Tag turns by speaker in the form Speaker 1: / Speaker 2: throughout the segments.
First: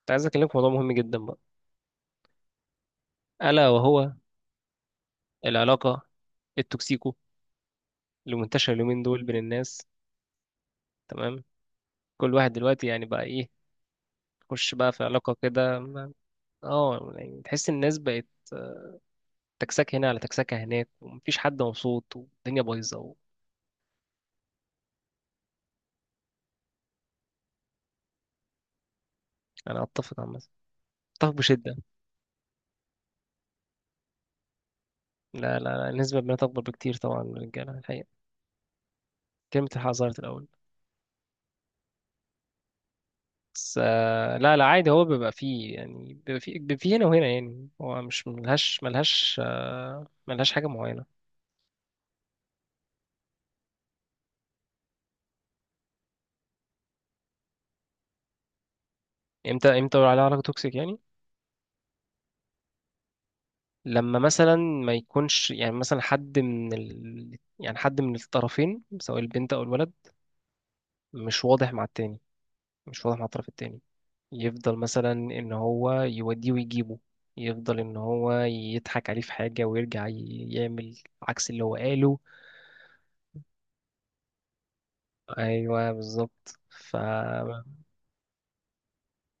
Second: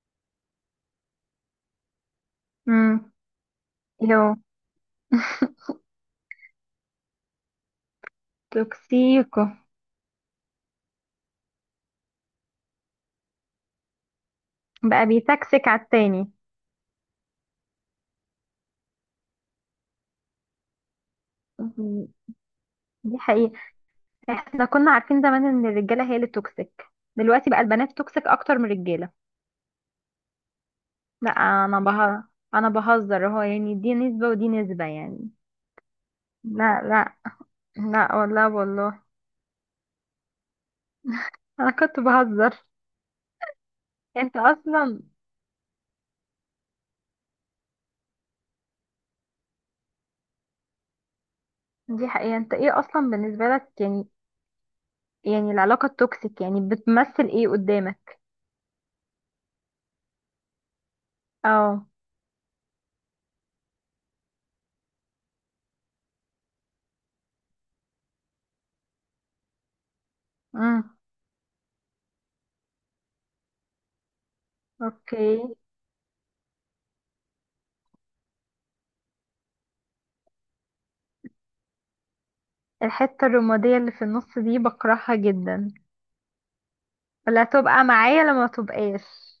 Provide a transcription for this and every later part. Speaker 1: كنت عايز اكلمك في موضوع مهم جدا بقى،
Speaker 2: امم
Speaker 1: الا وهو
Speaker 2: اللي هو
Speaker 1: العلاقه التوكسيكو اللي منتشره اليومين دول بين
Speaker 2: توكسيكو.
Speaker 1: الناس. تمام. كل واحد دلوقتي يعني بقى ايه؟ يخش بقى في
Speaker 2: بقى
Speaker 1: علاقه
Speaker 2: بيتكسك
Speaker 1: كده
Speaker 2: على التاني.
Speaker 1: اه، يعني تحس الناس بقت تكسكه هنا على تكسكه هناك ومفيش حد
Speaker 2: مم.
Speaker 1: مبسوط والدنيا بايظه
Speaker 2: دي حقيقة. احنا كنا عارفين زمان ان الرجالة هي اللي توكسيك، دلوقتي بقى البنات توكسيك اكتر من الرجالة.
Speaker 1: انا اتفق عامه، اتفق
Speaker 2: لا
Speaker 1: بشده.
Speaker 2: انا بهزر، انا بهزر اهو، يعني دي نسبة ودي نسبة يعني.
Speaker 1: لا لا لا، النسبه بنات اكبر
Speaker 2: لا،
Speaker 1: بكتير
Speaker 2: لا،
Speaker 1: طبعا من الرجاله الحقيقه.
Speaker 2: لا والله والله.
Speaker 1: كلمه الحق ظهرت الاول.
Speaker 2: انا كنت بهزر.
Speaker 1: بس
Speaker 2: انت
Speaker 1: لا لا عادي،
Speaker 2: اصلا،
Speaker 1: هو بيبقى فيه يعني بيبقى فيه هنا وهنا، يعني هو مش ملهاش حاجه معينه.
Speaker 2: دي حقيقة، انت ايه اصلا بالنسبة لك يعني؟ يعني العلاقة التوكسيك يعني بتمثل ايه قدامك؟
Speaker 1: امتى بقول عليها علاقة توكسيك يعني؟
Speaker 2: اه.
Speaker 1: لما مثلا ما يكونش يعني مثلا يعني حد من الطرفين سواء البنت او الولد
Speaker 2: امم
Speaker 1: مش واضح مع التاني، مش واضح مع الطرف التاني. يفضل مثلا
Speaker 2: اوكي.
Speaker 1: ان هو يوديه ويجيبه، يفضل ان هو يضحك عليه في حاجة ويرجع يعمل عكس اللي هو قاله.
Speaker 2: الحتة الرمادية اللي في النص دي بكرهها جدا،
Speaker 1: ايوه بالظبط، ف
Speaker 2: ولا تبقى معايا لما تبقاش،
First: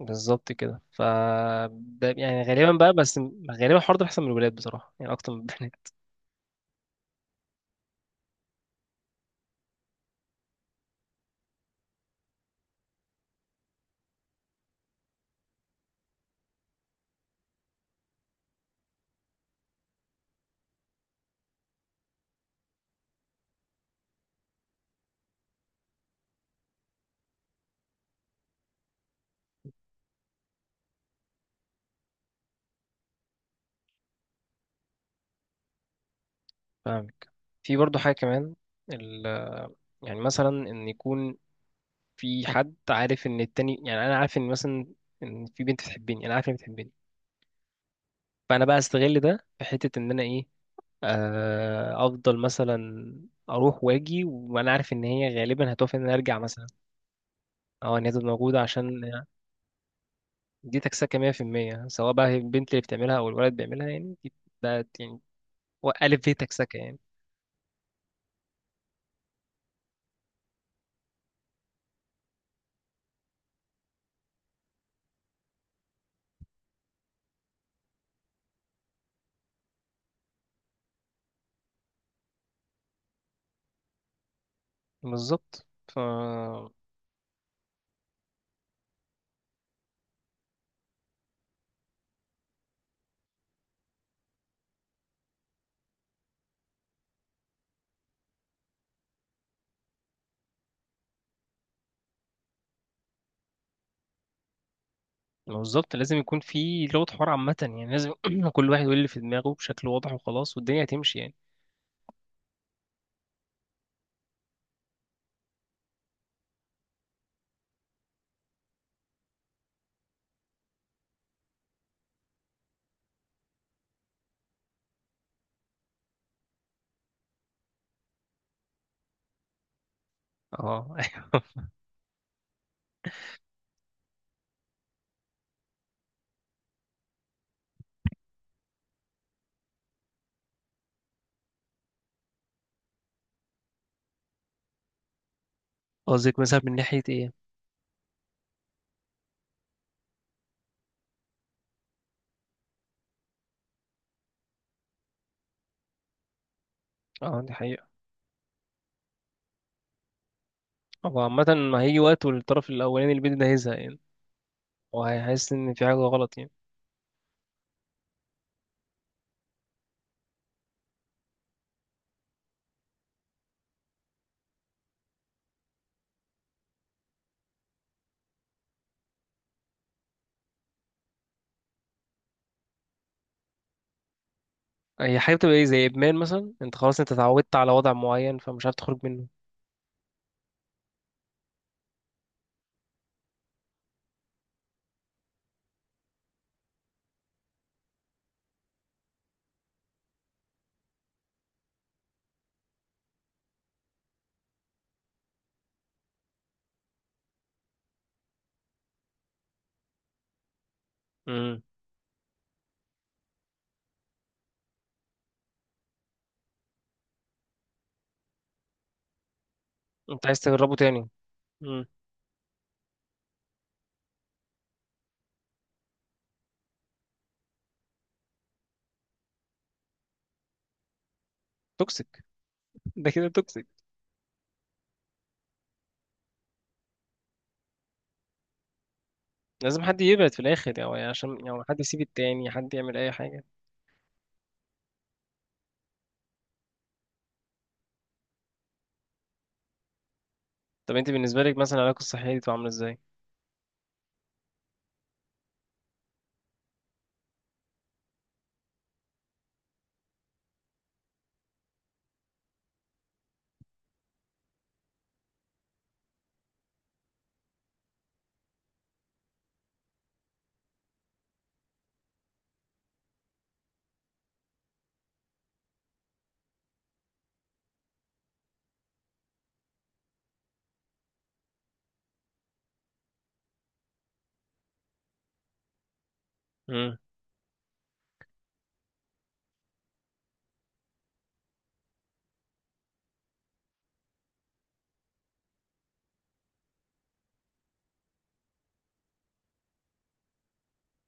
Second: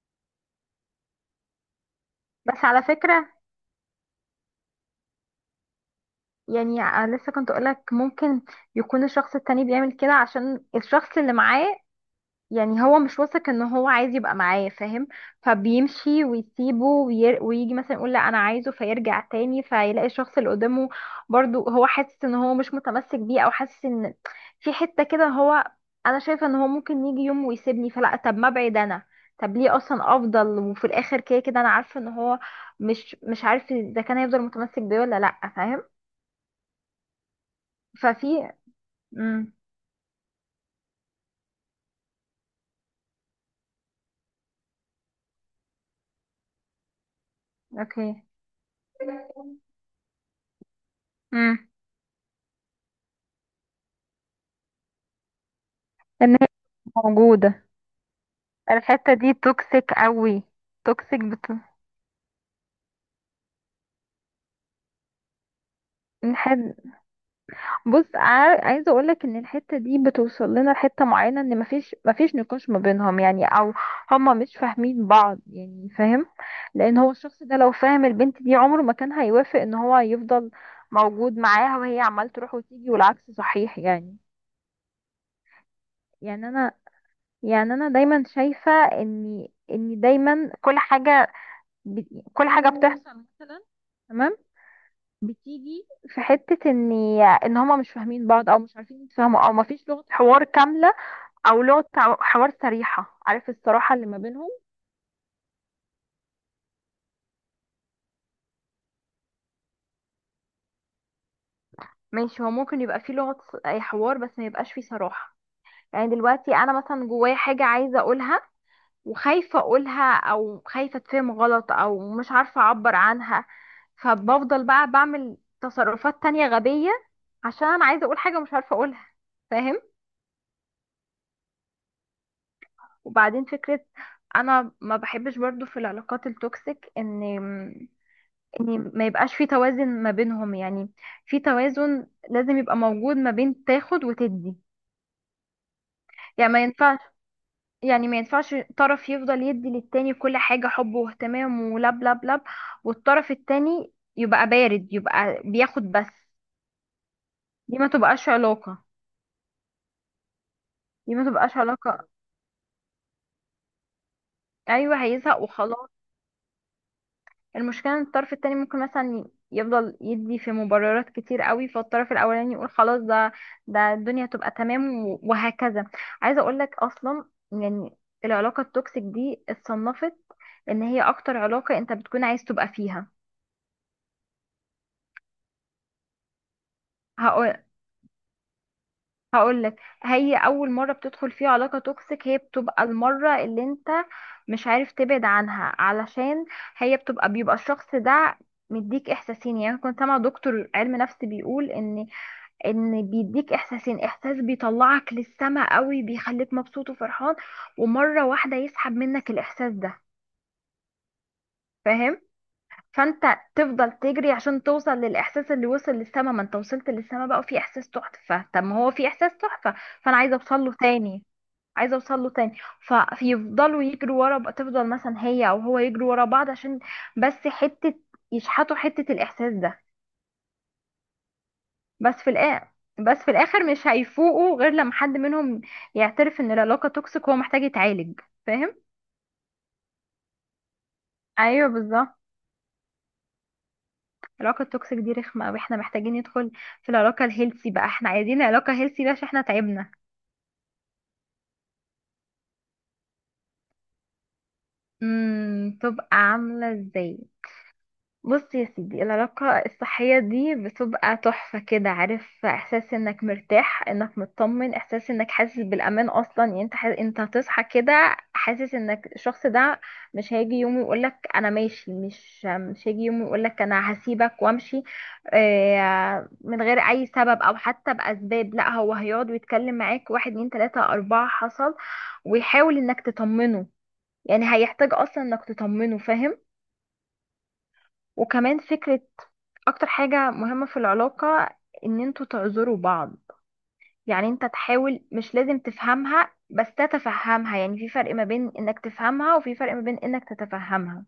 Speaker 1: بالظبط كده، ف ده يعني
Speaker 2: بس
Speaker 1: غالبا
Speaker 2: على
Speaker 1: بقى، بس
Speaker 2: فكرة.
Speaker 1: غالبا الحوار ده بيحصل من الولاد بصراحة يعني اكتر من البنات.
Speaker 2: يعني لسه كنت اقولك ممكن يكون الشخص التاني بيعمل كده عشان الشخص اللي معاه، يعني هو مش واثق ان هو عايز يبقى معايا فاهم، فبيمشي ويسيبه ويجي مثلا يقول لا انا عايزه، فيرجع تاني فيلاقي الشخص اللي قدامه برضو هو حاسس ان هو مش متمسك بيه او حاسس ان في حتة كده هو، انا شايفة ان هو ممكن يجي يوم ويسيبني، فلا طب ما ابعد انا، طب ليه اصلا افضل وفي الاخر كده كده انا عارفة ان هو مش عارف اذا كان هيفضل متمسك بيه ولا لا فاهم.
Speaker 1: فاهمك. في برضه حاجة
Speaker 2: ففي،
Speaker 1: كمان،
Speaker 2: امم
Speaker 1: يعني مثلا ان يكون في حد عارف ان التاني، يعني انا عارف ان مثلا ان في بنت بتحبني، انا عارف ان هي بتحبني.
Speaker 2: اوكي.
Speaker 1: فانا بقى استغل ده في حته ان انا ايه،
Speaker 2: امم
Speaker 1: افضل مثلا اروح واجي وانا عارف ان هي غالبا هتوافق ان انا
Speaker 2: ان
Speaker 1: ارجع
Speaker 2: هي
Speaker 1: مثلا،
Speaker 2: موجودة.
Speaker 1: او ان هي تبقى موجوده عشان.
Speaker 2: الحتة دي توكسيك قوي.
Speaker 1: دي تكسكه
Speaker 2: توكسيك بت...
Speaker 1: 100%، سواء بقى هي البنت اللي بتعملها او الولد بيعملها، يعني ده يعني هو الف ب
Speaker 2: الحد...
Speaker 1: تكسكه يعني.
Speaker 2: بص، عايزة اقولك ان الحتة دي بتوصل لنا لحتة معينة ان مفيش نقاش ما بينهم يعني، او هما مش فاهمين بعض يعني فاهم. لان هو الشخص ده لو فاهم البنت دي عمره ما كان هيوافق ان هو يفضل موجود معاها وهي عمال تروح وتيجي والعكس صحيح يعني.
Speaker 1: بالظبط
Speaker 2: يعني انا يعني انا دايما شايفة ان دايما كل حاجة ب... كل حاجة بتحصل مثلا، تمام، بتيجي في حتة ان هما مش فاهمين بعض او مش عارفين يتفاهموا او مفيش لغة حوار كاملة، او لغة حوار صريحة، عارف الصراحة اللي ما بينهم.
Speaker 1: ما بالظبط لازم يكون في لغة حوار عامة، يعني لازم كل واحد يقول اللي في دماغه بشكل واضح وخلاص والدنيا هتمشي يعني.
Speaker 2: ماشي، هو ممكن يبقى في لغة اي حوار بس ما يبقاش في صراحة. يعني دلوقتي انا مثلا جوايا حاجة عايزة اقولها، وخايفة اقولها او خايفة اتفهم غلط او مش عارفة اعبر عنها، فبفضل بقى بعمل تصرفات تانية غبية عشان انا عايزة اقول حاجة مش عارفة اقولها فاهم.
Speaker 1: اه ايوه.
Speaker 2: وبعدين فكرة، انا ما بحبش برضو في العلاقات التوكسيك ان ما يبقاش في توازن ما بينهم يعني. في توازن لازم يبقى موجود ما بين تاخد وتدي.
Speaker 1: قصدك
Speaker 2: يعني
Speaker 1: مثلا
Speaker 2: ما
Speaker 1: من
Speaker 2: ينفعش،
Speaker 1: ناحية ايه؟
Speaker 2: يعني ما ينفعش طرف يفضل يدي للتاني كل حاجة حب واهتمام ولب لب لب، والطرف التاني يبقى بارد يبقى بياخد بس.
Speaker 1: اه دي
Speaker 2: دي ما
Speaker 1: حقيقة.
Speaker 2: تبقاش علاقة، دي
Speaker 1: هو
Speaker 2: ما
Speaker 1: عامة،
Speaker 2: تبقاش
Speaker 1: ما هيجي
Speaker 2: علاقة.
Speaker 1: وقت والطرف الأولاني اللي بيدي ده هيزهق يعني،
Speaker 2: ايوه هيزهق
Speaker 1: وهيحس إن في
Speaker 2: وخلاص.
Speaker 1: حاجة غلط يعني.
Speaker 2: المشكلة ان الطرف التاني ممكن مثلا يفضل يدي في مبررات كتير قوي، فالطرف الاولاني يقول خلاص ده الدنيا تبقى تمام و- وهكذا. عايزة اقول لك اصلا، يعني العلاقة التوكسيك دي اتصنفت ان هي اكتر علاقة انت بتكون عايز تبقى فيها.
Speaker 1: هي حاجة بتبقى ايه، زي إدمان مثلا، انت خلاص انت اتعودت
Speaker 2: هقول
Speaker 1: على وضع معين فمش عارف تخرج منه.
Speaker 2: هقول لك، هي اول مرة بتدخل فيها علاقة توكسيك هي بتبقى المرة اللي انت مش عارف تبعد عنها، علشان هي بتبقى بيبقى الشخص ده مديك احساسين، يعني كنت سامع دكتور علم نفس بيقول ان بيديك احساسين، احساس بيطلعك للسما قوي بيخليك مبسوط وفرحان، ومرة واحدة يسحب منك الاحساس ده
Speaker 1: امم.
Speaker 2: فاهم. فانت تفضل تجري عشان توصل للاحساس اللي وصل للسما، ما انت وصلت للسما بقى وفي احساس تحفة، طب ما هو في احساس تحفة، فانا
Speaker 1: انت
Speaker 2: عايزة
Speaker 1: عايز
Speaker 2: اوصل له
Speaker 1: تجربه تاني.
Speaker 2: تاني،
Speaker 1: امم.
Speaker 2: عايزه اوصل له تاني. فيفضلوا يجروا ورا بقى- تفضل مثلا هي او هو يجروا ورا بعض عشان بس حته يشحطوا حته الاحساس ده. بس
Speaker 1: توكسيك.
Speaker 2: في الآخر،
Speaker 1: ده
Speaker 2: بس
Speaker 1: كده
Speaker 2: في الآخر
Speaker 1: توكسيك.
Speaker 2: مش هيفوقوا غير لما حد منهم يعترف ان العلاقة توكسيك وهو محتاج يتعالج فاهم.
Speaker 1: لازم حد يبعد في الآخر، عشان
Speaker 2: ايوه
Speaker 1: حد يسيب
Speaker 2: بالظبط.
Speaker 1: التاني، حد يعمل أي حاجة.
Speaker 2: العلاقة التوكسيك دي رخمة قوي، احنا محتاجين ندخل في العلاقة الهيلثي بقى، احنا عايزين علاقة هيلثي بقى عشان احنا تعبنا.
Speaker 1: طب انت بالنسبة لك مثلا العلاقة الصحية دي بتبقى عاملة ازاي؟
Speaker 2: تبقى عاملة ازاي؟ بص يا سيدي، العلاقة الصحية دي بتبقى تحفة كده، عارف احساس انك مرتاح انك مطمن، احساس انك حاسس بالامان اصلا، يعني انت حاسس انت هتصحى كده، حاسس انك الشخص ده مش هيجي يوم يقولك انا ماشي، مش هيجي يوم يقولك انا هسيبك وامشي من غير اي سبب او حتى باسباب، لا هو هيقعد ويتكلم معاك واحد اتنين تلاتة اربعة حصل، ويحاول انك تطمنه، يعني هيحتاج اصلا انك تطمنه فاهم. وكمان فكرة، اكتر حاجة مهمة في العلاقة ان انتوا تعذروا بعض. يعني انت تحاول، مش لازم تفهمها بس تتفهمها، يعني في فرق ما بين انك تفهمها وفي فرق ما بين انك تتفهمها.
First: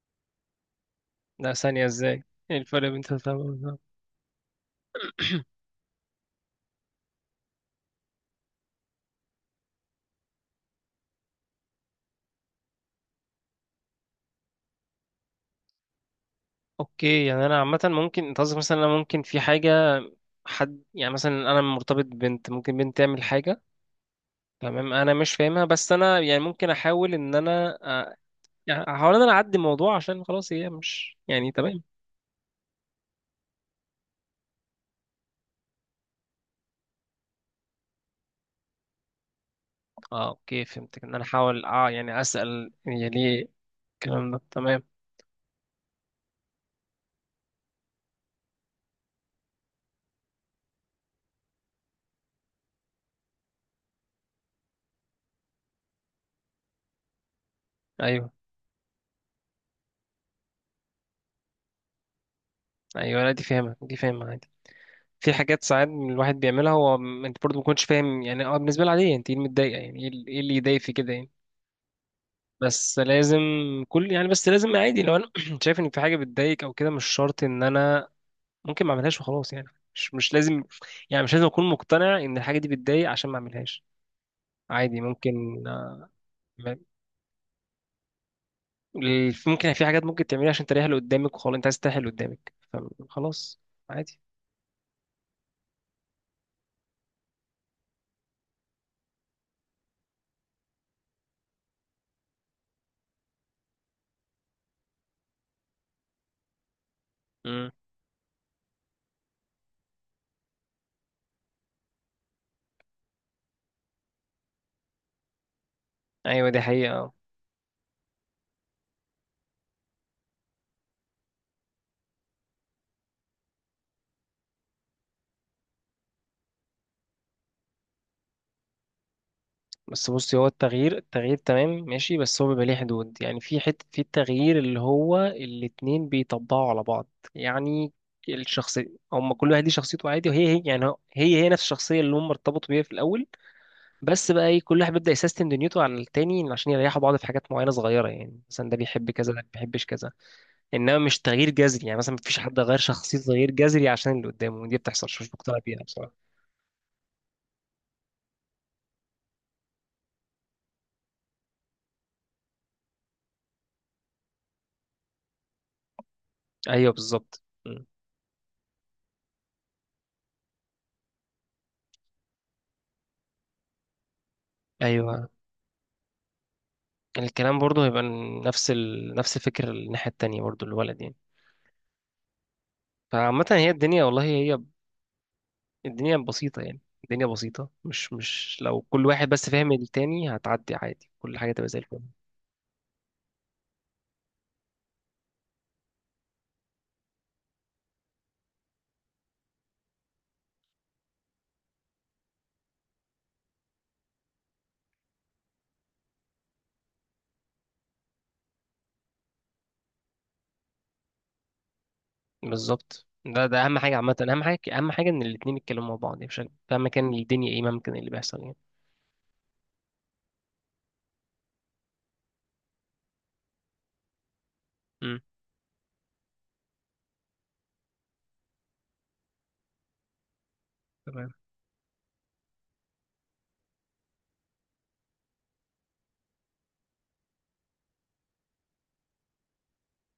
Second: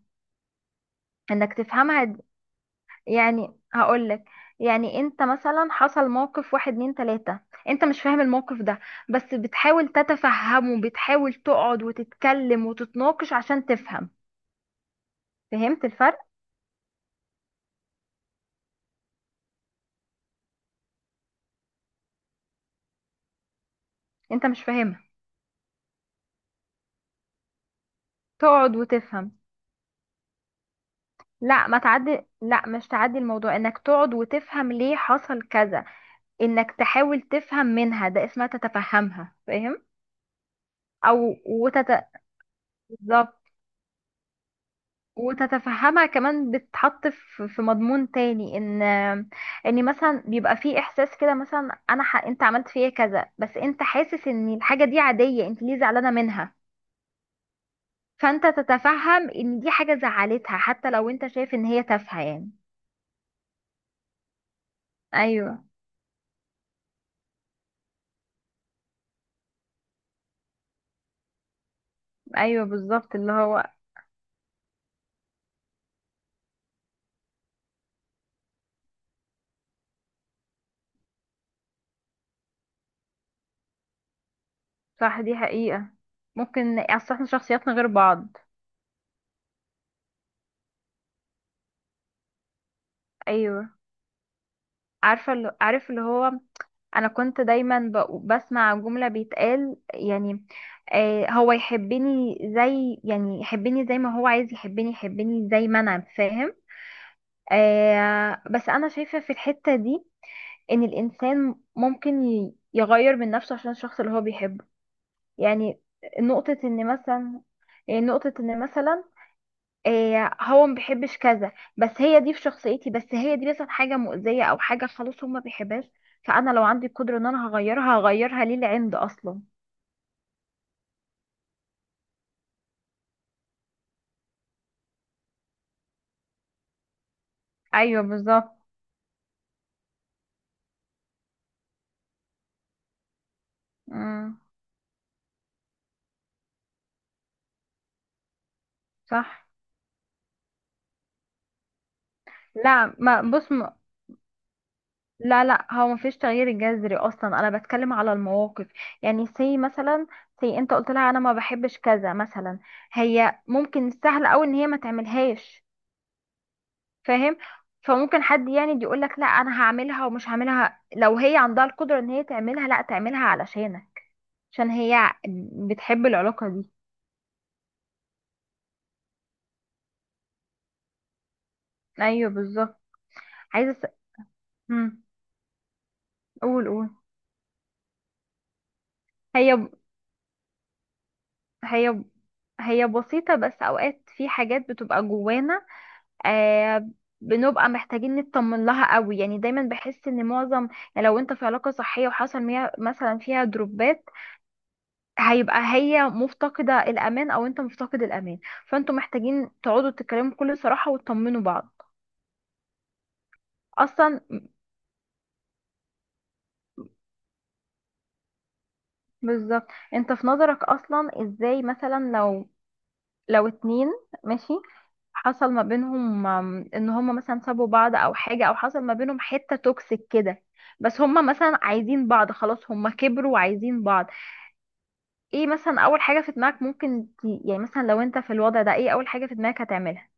Speaker 1: لا
Speaker 2: انك
Speaker 1: ثانية
Speaker 2: تفهمها
Speaker 1: ازاي؟ ايه الفرق بين تالتة
Speaker 2: يعني
Speaker 1: ورابعة؟
Speaker 2: هقولك، يعني انت مثلا حصل موقف واحد اتنين تلاتة، انت مش فاهم الموقف ده بس بتحاول تتفهمه، بتحاول تقعد وتتكلم وتتناقش عشان تفهم، فهمت الفرق؟
Speaker 1: اوكي، يعني انا عامة ممكن، انت قصدك مثلا انا ممكن في حاجة، حد يعني مثلا انا مرتبط ببنت، ممكن بنت تعمل حاجة.
Speaker 2: انت مش
Speaker 1: تمام،
Speaker 2: فاهمها،
Speaker 1: انا مش فاهمها بس انا يعني ممكن احاول ان انا
Speaker 2: تقعد
Speaker 1: يعني احاول ان
Speaker 2: وتفهم.
Speaker 1: انا اعدي الموضوع عشان خلاص هي مش يعني
Speaker 2: لا ما
Speaker 1: تمام.
Speaker 2: تعدي، لا مش تعدي الموضوع، انك تقعد وتفهم ليه حصل كذا، انك تحاول تفهم منها، ده اسمها تتفهمها فاهم.
Speaker 1: اه اوكي فهمتك، ان انا
Speaker 2: او
Speaker 1: احاول
Speaker 2: وتت...
Speaker 1: يعني اسأل هي
Speaker 2: بالظبط.
Speaker 1: ليه. الكلام ده تمام.
Speaker 2: وتتفهمها كمان، بتتحط في مضمون تاني، ان مثلا بيبقى في احساس كده، مثلا انا انت عملت فيا كذا، بس انت حاسس ان الحاجة دي عادية، انت ليه زعلانة منها؟
Speaker 1: ايوه
Speaker 2: فانت تتفهم ان دي حاجة زعلتها حتى لو انت شايف ان هي تافهة يعني.
Speaker 1: ايوه، لا دي فاهمة دي فاهمة عادي. في حاجات
Speaker 2: ايوه،
Speaker 1: ساعات الواحد بيعملها هو انت برضه ما كنتش فاهم، يعني بالنسبه لي عاديه، انت ايه اللي متضايقه، يعني ايه إيه اللي يضايق في كده يعني.
Speaker 2: ايوه
Speaker 1: بس
Speaker 2: بالظبط اللي
Speaker 1: لازم
Speaker 2: هو.
Speaker 1: بس لازم عادي لو انا شايف ان في حاجه بتضايق او كده، مش شرط ان انا ممكن ما اعملهاش وخلاص يعني. مش مش لازم مش لازم اكون مقتنع ان الحاجه دي بتضايق عشان ما اعملهاش. عادي،
Speaker 2: صح دي
Speaker 1: ممكن
Speaker 2: حقيقة،
Speaker 1: ما-
Speaker 2: ممكن اصل احنا شخصياتنا غير بعض.
Speaker 1: ممكن في حاجات ممكن تعملها عشان تريح اللي قدامك، وخلاص انت عايز تريح اللي قدامك فخلاص
Speaker 2: ايوه.
Speaker 1: عادي.
Speaker 2: عارفة اللي عارف اللي هو، انا كنت دايما بسمع جملة بيتقال، يعني هو يحبني زي، يعني يحبني زي ما هو عايز يحبني، يحبني زي ما انا فاهم.
Speaker 1: امم.
Speaker 2: بس انا شايفة في الحتة دي ان الانسان ممكن يغير من نفسه عشان الشخص اللي هو بيحبه. يعني
Speaker 1: ايوه
Speaker 2: نقطة
Speaker 1: دي
Speaker 2: ان
Speaker 1: حقيقه.
Speaker 2: مثلا، يعني نقطة ان مثلا إيه، هو ما بيحبش كذا، بس هي دي في شخصيتي، بس هي دي مثلا حاجه مؤذيه او حاجه خلاص هو ما بيحبهاش، فانا لو عندي القدره ان انا هغيرها، هغيرها ليه لعند اصلا.
Speaker 1: بس بصي، هو التغيير، التغيير تمام ماشي، بس هو بيبقى ليه حدود يعني في حتة في التغيير اللي هو الاتنين بيطبقوا على بعض يعني.
Speaker 2: ايوه بالظبط.
Speaker 1: الشخصية، هم كل واحد ليه شخصيته عادي وهي هي، يعني هي هي نفس الشخصية اللي هم ارتبطوا بيها في الأول. بس
Speaker 2: امم
Speaker 1: بقى ايه كل واحد بيبدأ يسيستم دنيته على التاني عشان يريحوا بعض في حاجات معينة صغيرة، يعني مثلا ده بيحب كذا ده
Speaker 2: صح.
Speaker 1: ما بيحبش كذا. إنما مش تغيير جذري، يعني مثلا مفيش حد غير
Speaker 2: لا ما
Speaker 1: شخصيته تغيير
Speaker 2: بص ما،
Speaker 1: جذري عشان اللي قدامه، ودي بتحصل مش
Speaker 2: لا
Speaker 1: مقتنع
Speaker 2: لا
Speaker 1: بيها
Speaker 2: هو ما فيش
Speaker 1: بصراحة.
Speaker 2: تغيير جذري اصلا، انا بتكلم على المواقف. يعني سي مثلا، سي انت قلت لها انا ما بحبش كذا مثلا، هي ممكن السهل قوي ان هي ما تعملهاش
Speaker 1: أيوه
Speaker 2: فاهم.
Speaker 1: بالظبط م.
Speaker 2: فممكن حد يعني يقول لك لا انا هعملها ومش هعملها، لو هي عندها القدرة ان هي تعملها لا تعملها علشانك، عشان هي
Speaker 1: أيوه
Speaker 2: بتحب العلاقة دي.
Speaker 1: الكلام برضه هيبقى نفس الفكر الناحية التانية برضه الولد يعني.
Speaker 2: ايوه بالظبط.
Speaker 1: فعامة هي
Speaker 2: عايزة
Speaker 1: الدنيا والله، هي
Speaker 2: مم.
Speaker 1: الدنيا بسيطة
Speaker 2: قول
Speaker 1: يعني،
Speaker 2: قول.
Speaker 1: الدنيا بسيطة، مش لو كل واحد بس
Speaker 2: هي
Speaker 1: فاهم التاني هتعدي عادي كل حاجة تبقى زي الفل.
Speaker 2: هي هي بسيطة، بس اوقات في حاجات بتبقى جوانا آه بنبقى محتاجين نطمن لها قوي، يعني دايما بحس ان معظم، يعني لو انت في علاقة صحية وحصل مثلا فيها دروبات، هيبقى هي مفتقدة الأمان أو أنت مفتقد الأمان، فأنتوا محتاجين تقعدوا تتكلموا بكل صراحة وتطمنوا بعض.
Speaker 1: بالظبط، ده أهم حاجة عامة،
Speaker 2: أصلا،
Speaker 1: أهم حاجة أهم حاجة إن الاتنين يتكلموا مع بعض يعني بشكل، فاهما كان الدنيا إيه ممكن اللي بيحصل يعني.
Speaker 2: بالظبط. أنت في نظرك أصلا إزاي، مثلا لو، لو اتنين، ماشي،
Speaker 1: مم.
Speaker 2: حصل ما بينهم إن هما مثلا سابوا بعض أو حاجة، أو حصل ما بينهم حتة توكسيك كده، بس هما
Speaker 1: تمام،
Speaker 2: مثلا عايزين بعض، خلاص هما كبروا وعايزين بعض. ايه مثلا أول حاجة في دماغك ممكن يعني مثلا لو أنت في الوضع ده، ايه أول حاجة في دماغك هتعملها؟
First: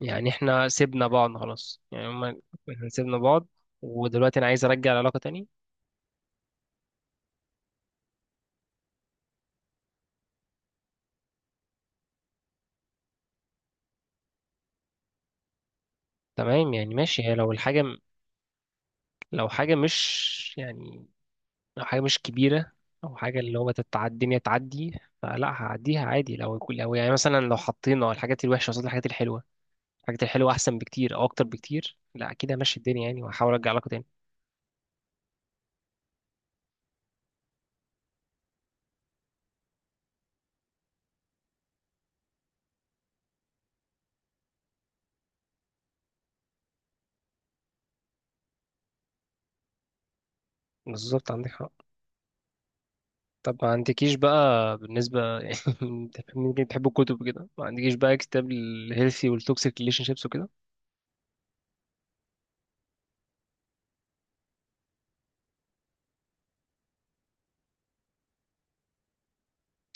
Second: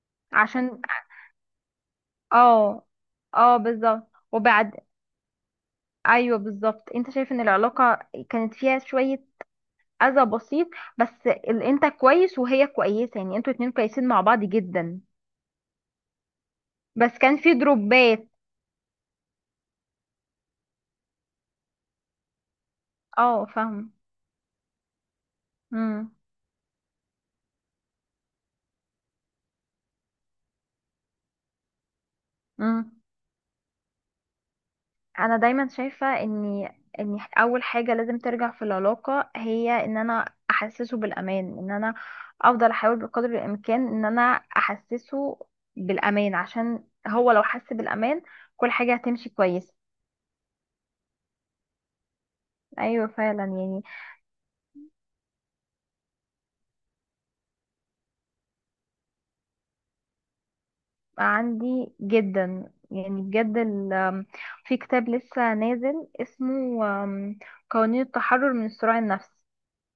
Speaker 1: يعني إحنا
Speaker 2: عشان.
Speaker 1: سيبنا بعض خلاص، يعني
Speaker 2: اه.
Speaker 1: إحنا سيبنا بعض
Speaker 2: اه بالظبط،
Speaker 1: ودلوقتي أنا عايز
Speaker 2: وبعد.
Speaker 1: أرجع العلاقة تاني.
Speaker 2: ايوه بالظبط، انت شايف ان العلاقه كانت فيها شويه اذى بسيط، بس انت كويس وهي كويسه، يعني انتوا اتنين كويسين مع بعض جدا،
Speaker 1: تمام يعني
Speaker 2: بس
Speaker 1: ماشي، هي
Speaker 2: كان
Speaker 1: لو
Speaker 2: في
Speaker 1: الحاجة
Speaker 2: دروبات.
Speaker 1: لو حاجة مش يعني لو حاجة مش كبيرة، أو حاجة
Speaker 2: اه
Speaker 1: اللي هو
Speaker 2: فاهم.
Speaker 1: الدنيا تعدي فلا هعديها عادي، لو يكون لو يعني مثلا لو حطينا الحاجات الوحشة قصاد الحاجات الحلوة، الحاجات الحلوة أحسن بكتير أو أكتر بكتير، لا أكيد همشي
Speaker 2: امم
Speaker 1: الدنيا يعني وهحاول أرجع علاقة تاني.
Speaker 2: انا دايما شايفة ان اول حاجة لازم ترجع في العلاقة هي ان انا احسسه بالامان، ان انا افضل احاول بقدر الامكان ان انا احسسه بالامان، عشان هو لو حس بالامان كل حاجة هتمشي كويس.
Speaker 1: بالظبط عندك حق.
Speaker 2: ايوه فعلا
Speaker 1: طب ما
Speaker 2: يعني.
Speaker 1: عندكيش بقى بالنسبة يعني، ممكن تحب الكتب كده، ما عندكيش بقى كتاب الهيلثي والتوكسيك ريليشن شيبس وكده؟
Speaker 2: عندي جدا، يعني بجد في كتاب لسه نازل اسمه قوانين التحرر من الصراع النفسي.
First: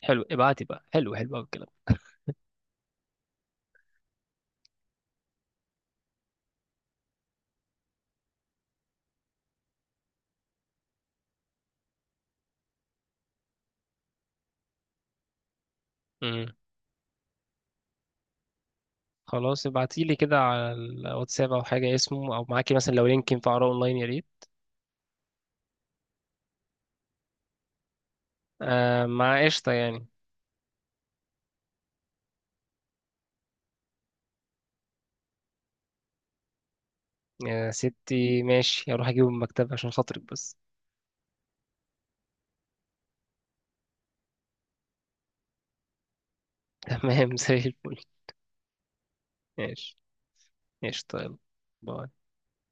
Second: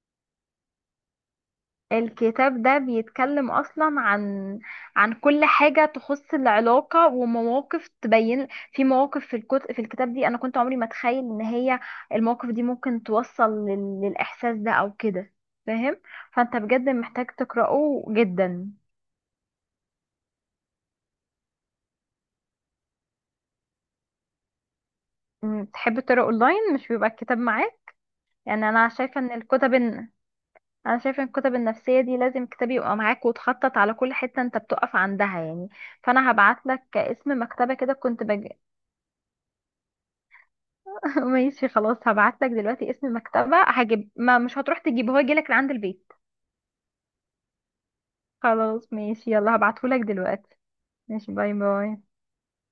Speaker 1: حلو ابعتي بقى، حلو حلو أوي الكلام.
Speaker 2: الكتاب ده بيتكلم اصلا عن كل حاجه تخص العلاقه ومواقف، تبين في مواقف في الكتب في الكتاب دي، انا كنت عمري ما اتخيل ان هي المواقف دي ممكن توصل للاحساس ده او كده فاهم.
Speaker 1: امم.
Speaker 2: فانت بجد محتاج تقراه جدا.
Speaker 1: خلاص ابعتيلي كده على الواتساب أو حاجة اسمه، أو معاكي مثلا لو لينك ينفع أقراه أونلاين يا ريت.
Speaker 2: تحب تقرا اونلاين؟ مش بيبقى الكتاب معاك؟ يعني انا
Speaker 1: آه
Speaker 2: شايفه ان
Speaker 1: مع قشطة
Speaker 2: الكتب
Speaker 1: يعني.
Speaker 2: انا شايفه ان الكتب النفسيه دي لازم كتاب يبقى معاك وتخطط على كل حته انت بتقف عندها يعني. فانا هبعت لك اسم
Speaker 1: يا
Speaker 2: مكتبه كده، كنت
Speaker 1: ستي ماشي، هروح اجيبه من المكتبة عشان خاطرك بس.
Speaker 2: ماشي خلاص، هبعتلك دلوقتي اسم المكتبة، هجيب، ما مش هتروح تجيبه، هو يجيلك لعند البيت.
Speaker 1: تمام زي الفل.
Speaker 2: خلاص ماشي، يلا
Speaker 1: ماشي،
Speaker 2: هبعتهولك دلوقتي.
Speaker 1: ماشي
Speaker 2: ماشي،
Speaker 1: طيب.
Speaker 2: باي باي.
Speaker 1: باي.